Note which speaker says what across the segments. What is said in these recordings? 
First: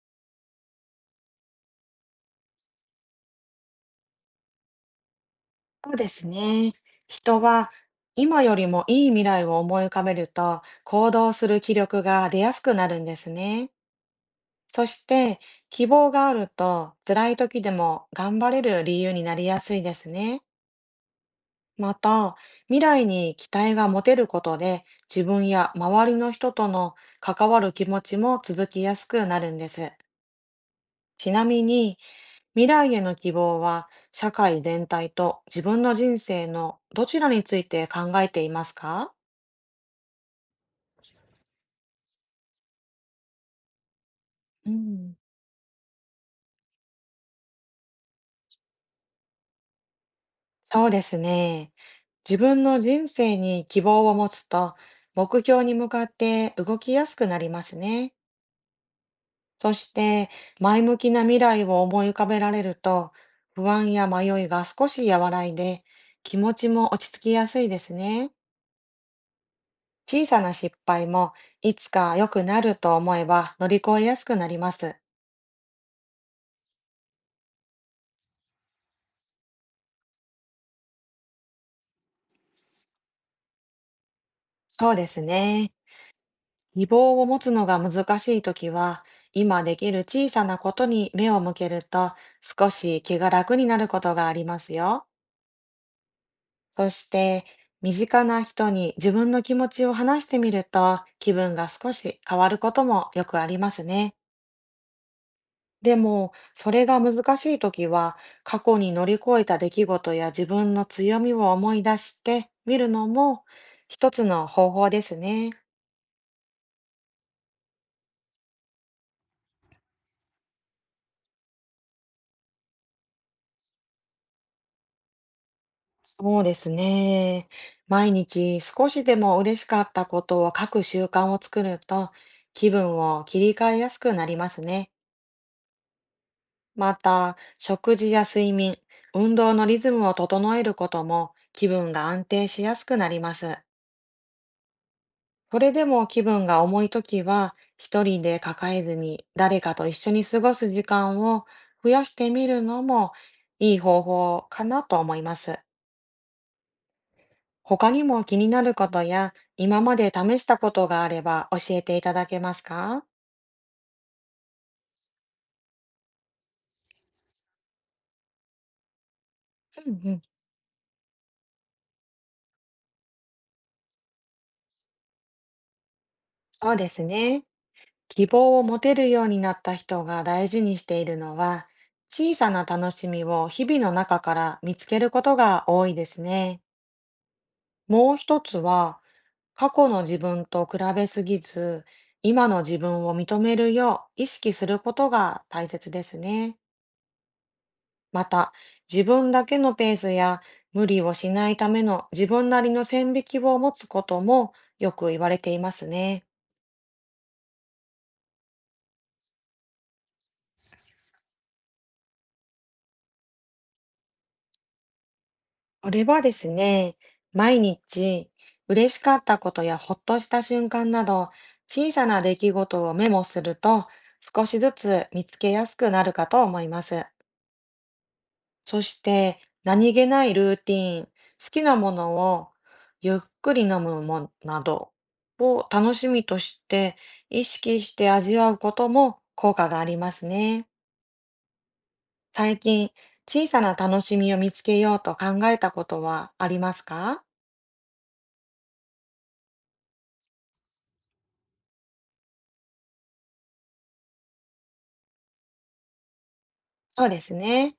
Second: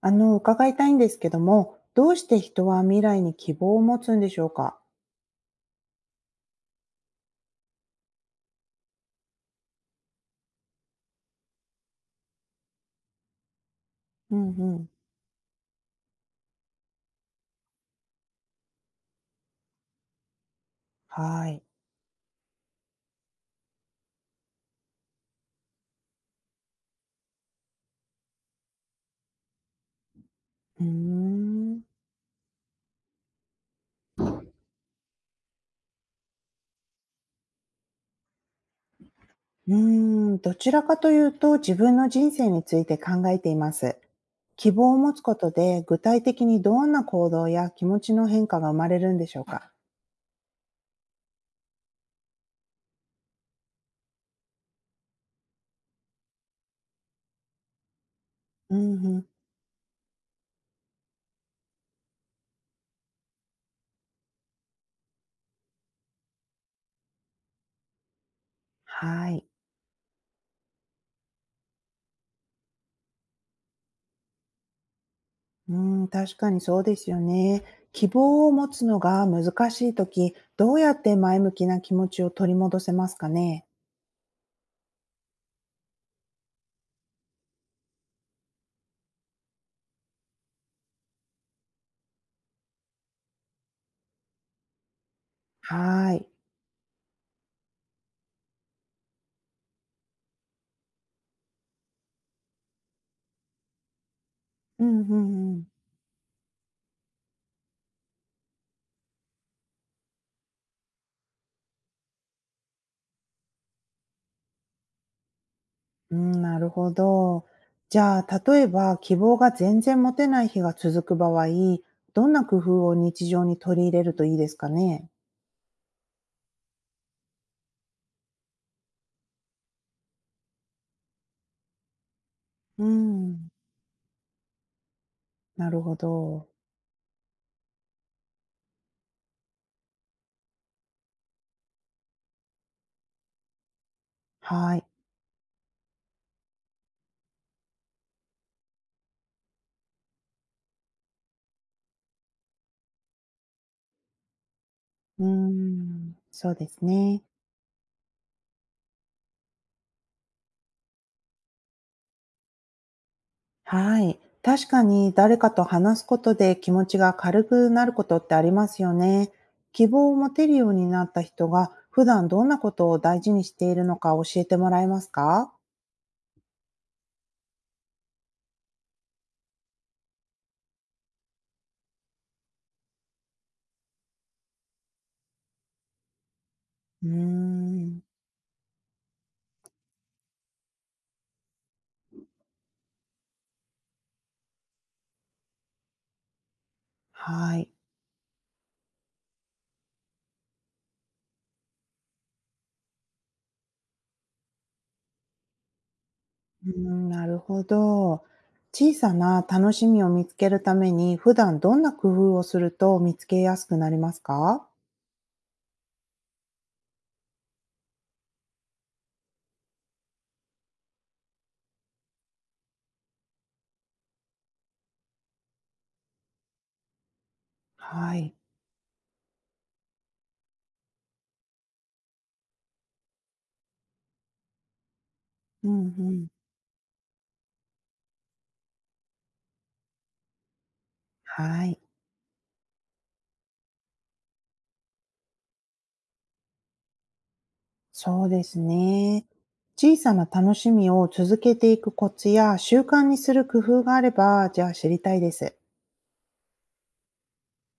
Speaker 1: 伺いたいんですけども、どうして人は未来に希望を持つんでしょうか？
Speaker 2: そうですね。人は今よりもいい未来を思い浮かべると行動する気力が出やすくなるんですね。
Speaker 1: うんう
Speaker 2: そ
Speaker 1: ん。
Speaker 2: して、希望があると辛い時でも頑張れる理由になりやすいですね。
Speaker 1: はい。
Speaker 2: また、未来に期待が持てることで自分や周りの人との関わる気持ちも続きやすくなるんです。
Speaker 1: うー
Speaker 2: ちなみ
Speaker 1: ん。
Speaker 2: に、未来への希望は社会全体と自分の人生のどちらについて考えていますか？
Speaker 1: うーん、どちらかというと自分の人生について考えています。希
Speaker 2: う
Speaker 1: 望を持
Speaker 2: ん、
Speaker 1: つことで具体的にどんな行動や気持ちの変化が生まれるんでしょうか？
Speaker 2: そうですね。自分の人生に希望を持つと目標に向かって動きやすくなりますね。
Speaker 1: うんうん。
Speaker 2: そして、前向きな未来を思い浮かべられると不安や迷いが少し和らいで気持ちも落ち着きやすいですね。
Speaker 1: はい。
Speaker 2: 小さな失敗もいつか良くなると思えば乗り越えやすくなります。
Speaker 1: うん、確かにそうですよね。希望を持つのが難しいとき、どうやって前向きな気持ちを取り戻せますかね？
Speaker 2: そうですね。希望を持つのが難しいときは、今できる小さなことに目を向けると、少し気が楽になることがありますよ。
Speaker 1: はい。
Speaker 2: そして、身近な人に自分の気持ちを話してみると、気分が少し変わることもよくありますね。
Speaker 1: うんうんうん。
Speaker 2: でも、それが難しいときは、過去に乗り越えた出来事や自分の強みを思い出してみるのも、一つの方法ですね。
Speaker 1: うん、なるほど。じゃあ、例えば希望が全然持てない日が続く場合、どんな工夫を日常に取り入れるといいですかね？
Speaker 2: そうですね。毎日少しでも嬉しかったことを書く習慣を作ると気
Speaker 1: う
Speaker 2: 分を切
Speaker 1: ん、
Speaker 2: り替えやすくなりますね。
Speaker 1: なるほど。
Speaker 2: また、食事や睡眠、運動のリズムを整えることも気分が安定しやすくなります。
Speaker 1: はい。
Speaker 2: それでも気分が重いときは、一人で抱えずに誰かと一緒に過ごす時間を増やしてみるのもいい方法かなと思い
Speaker 1: うー
Speaker 2: ます。
Speaker 1: ん、そうですね。
Speaker 2: 他にも気になることや、今まで試したことがあれば教えていただけますか？
Speaker 1: はい。確かに誰かと話すことで気持ちが軽くなることってありますよね。希
Speaker 2: うん
Speaker 1: 望
Speaker 2: う
Speaker 1: を
Speaker 2: ん、
Speaker 1: 持てるようになった人が、普段どんなことを大事にしているのか教えてもらえますか？
Speaker 2: そうですね。希望を持てるようになった人が大事にしているのは、小さな楽しみを日々の中から見つけることが多いですね。
Speaker 1: うーん、
Speaker 2: もう一つは、過去の自分と比べすぎず、今の自分を認めるよう意識することが大切ですね。
Speaker 1: はい。
Speaker 2: また、自分だけのペースや無理をしないための自分なりの線引きを持つこともよく言われていますね。
Speaker 1: うーん、なるほど。小さな楽しみを見つけるために、普段どんな工夫をすると見つけやすくなりますか？
Speaker 2: これはですね、毎日嬉しかったことやほっとした瞬間など小さな出来事をメモすると少しずつ見つけやすくなるかと思います。
Speaker 1: はい。
Speaker 2: そして、何気ないルーティーン、好きなものをゆっくり飲むもなどを
Speaker 1: うん
Speaker 2: 楽し
Speaker 1: う
Speaker 2: み
Speaker 1: ん。
Speaker 2: として意識して味わうことも効果がありますね。
Speaker 1: はい。
Speaker 2: 最近、小さな楽しみを見つけようと考えたことはありますか？
Speaker 1: そうですね。小さな楽しみを続けていくコツや習慣にする工夫があれば、じゃあ知りたいです。
Speaker 2: そうですね。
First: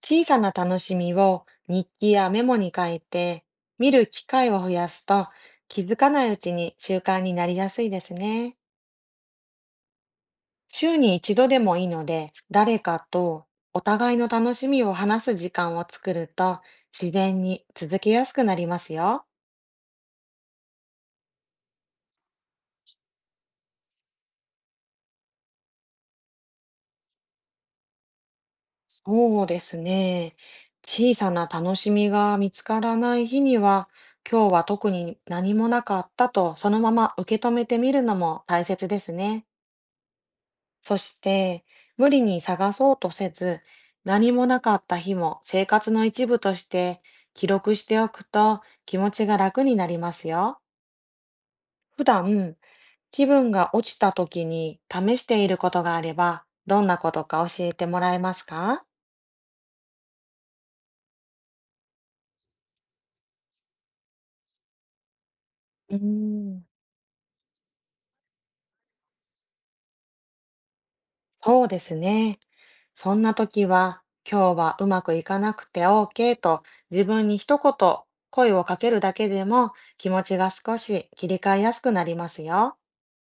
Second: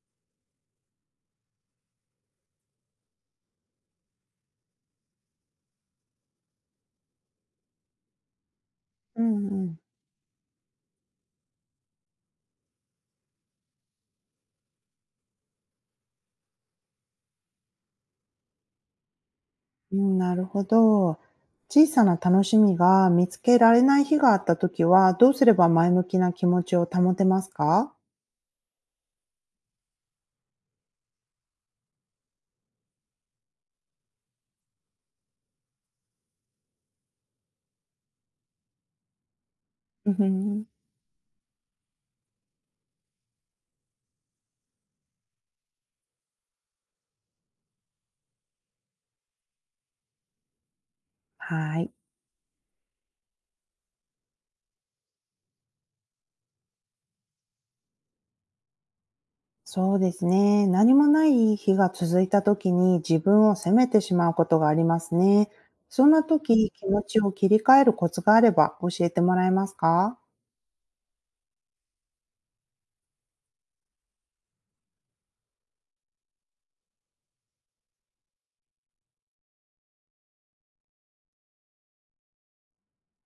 Speaker 2: 小さな楽しみを日記やメモに書いて見る機会を増やすと気づかないうちに習慣になりやすいですね。
Speaker 1: うんうん。
Speaker 2: 週に一度でもいいので、誰かとお互いの楽しみを話す時間を作ると、自然に続けやすくなりますよ。
Speaker 1: うん、なるほど。小さな楽しみが見つけられない日があったときは、どうすれば前向きな気持ちを保てますか？
Speaker 2: そうですね。小さな楽しみが見つからない日には、今日は特に何もなかったとそのまま受け止めてみるのも大切ですね。
Speaker 1: うん、うん。
Speaker 2: そして、無理に探そうとせず、何もなかった日も生活の一部として記録しておくと気持ちが楽になりますよ。
Speaker 1: はい。
Speaker 2: 普段、気分が落ちた時に試していることがあれば、どんなことか教えてもらえますか？
Speaker 1: そうですね。何もない日が続いた時に自分を責めてしまうことがありますね。
Speaker 2: うー
Speaker 1: そんな
Speaker 2: ん、
Speaker 1: 時、気持ちを切り替えるコツがあれば教えてもらえますか？
Speaker 2: そうですね。そんな時は、今日はうまくいかなくて OK と自分に一言声をかけるだけでも気持ちが少し切り替えやすくなりますよ。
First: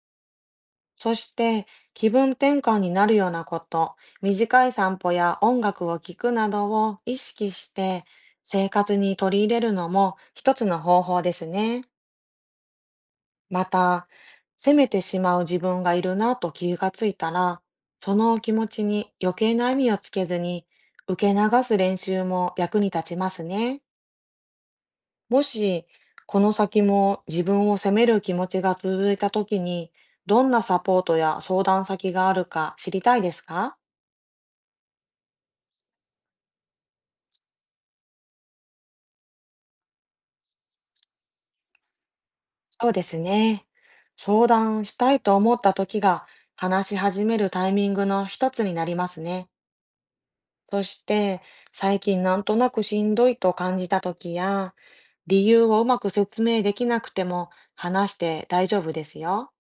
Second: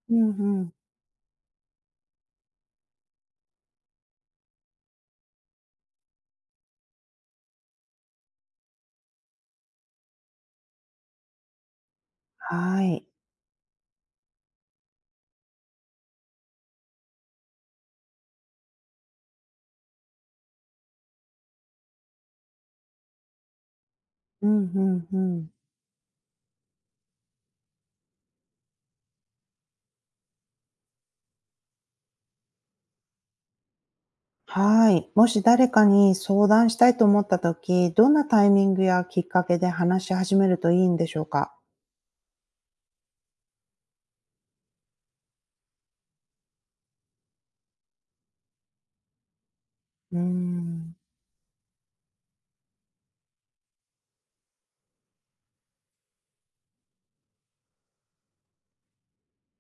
Speaker 1: うんうん。
Speaker 2: そして、気分転換になるようなこと、短い散歩や音楽を聴くなどを意識して生活に取り入れるのも一つの方法ですね。
Speaker 1: はい。
Speaker 2: また、責めてしまう自分がいるなと気がついたら、その気持ちに余計な意味をつけずに受け流す練習も役に立ちますね。
Speaker 1: うんうんう
Speaker 2: も
Speaker 1: ん。
Speaker 2: し、この先も自分を責める気持ちが続いたときに、どんなサポートや相談先があるか知りたいですか？
Speaker 1: はい。もし誰かに相談したいと思った時、どんなタイミングやきっかけで話し始めるといいんでしょうか？
Speaker 2: そうですね。相談したいと思ったときが、話し始めるタイミングの一つになりますね。
Speaker 1: うー
Speaker 2: そ
Speaker 1: ん。
Speaker 2: して、最近なんとなくしんどいと感じたときや、理由をうまく説明できなくても話して大丈夫ですよ。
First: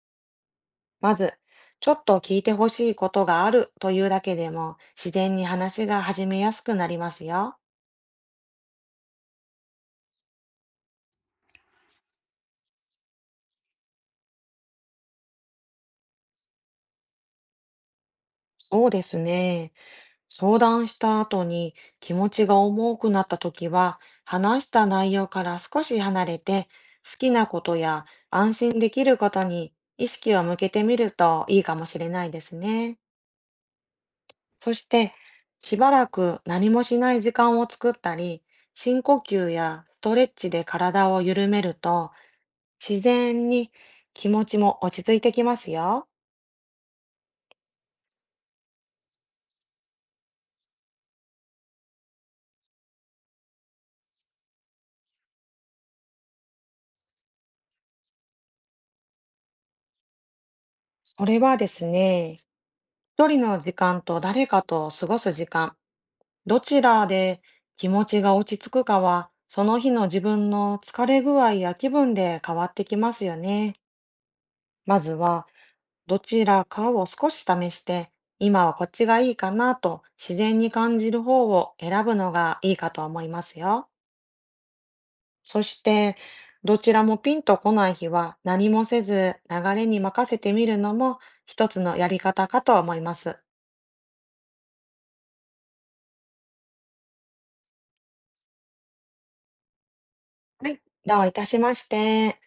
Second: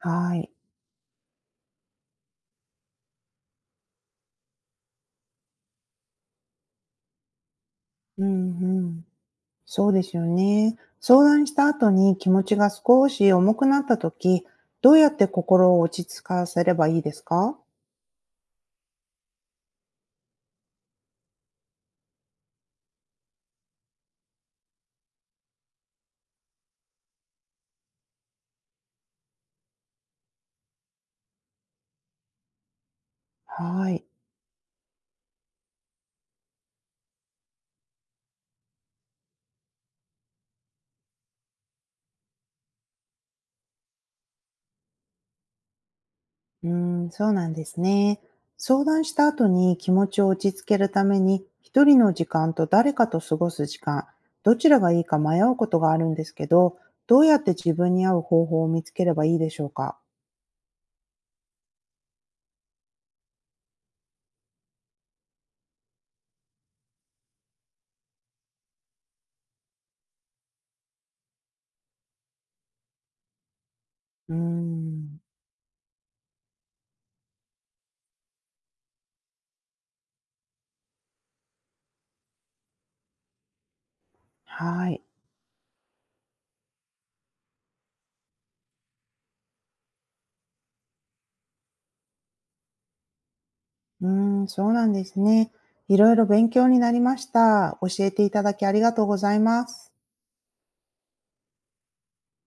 Speaker 1: はい。
Speaker 2: まず、ちょっと聞いてほしいことがあるというだけでも、自然に話が始めやすくなりますよ。
Speaker 1: うんうん。そうですよね。相談した後に気持ちが少し重くなった時、どうやって心を落ち着かせればいいですか？
Speaker 2: そうですね。相談した後に気持ちが重くなった時は、話した内容から少し離れて、好きなことや安心できることに意識を向けてみるといいかもしれないですね。
Speaker 1: はい。
Speaker 2: そして、しばらく何もしない時間を作ったり、深呼吸やストレッチで体を緩めると、自然に気持ちも落ち着いてきますよ。
Speaker 1: うーん、そうなんですね。相談した後に気持ちを落ち着けるために、一人の時間と誰かと過ごす時間、どちらがいいか迷うことがあるんですけど、どうやって自分に合う方法を見つければいいでしょうか？
Speaker 2: それはですね、一人の時間と誰かと過ごす時間、どちらで気持ちが落ち着くかは、その日の自分の疲れ具合や気分で変わってきますよね。
Speaker 1: うー
Speaker 2: まず
Speaker 1: ん、
Speaker 2: は、どちらかを少し試して、今はこっちがいいかなと自然に感じる方を選ぶのがいいかと思いますよ。
Speaker 1: はい。
Speaker 2: そして、どちらもピンとこない日は何もせず流れに任せてみるのも一つのやり方かと思います。
Speaker 1: うーん、そうなんですね。いろいろ勉強になりました。教えていただきありがとうございます。
Speaker 2: どういたしまして。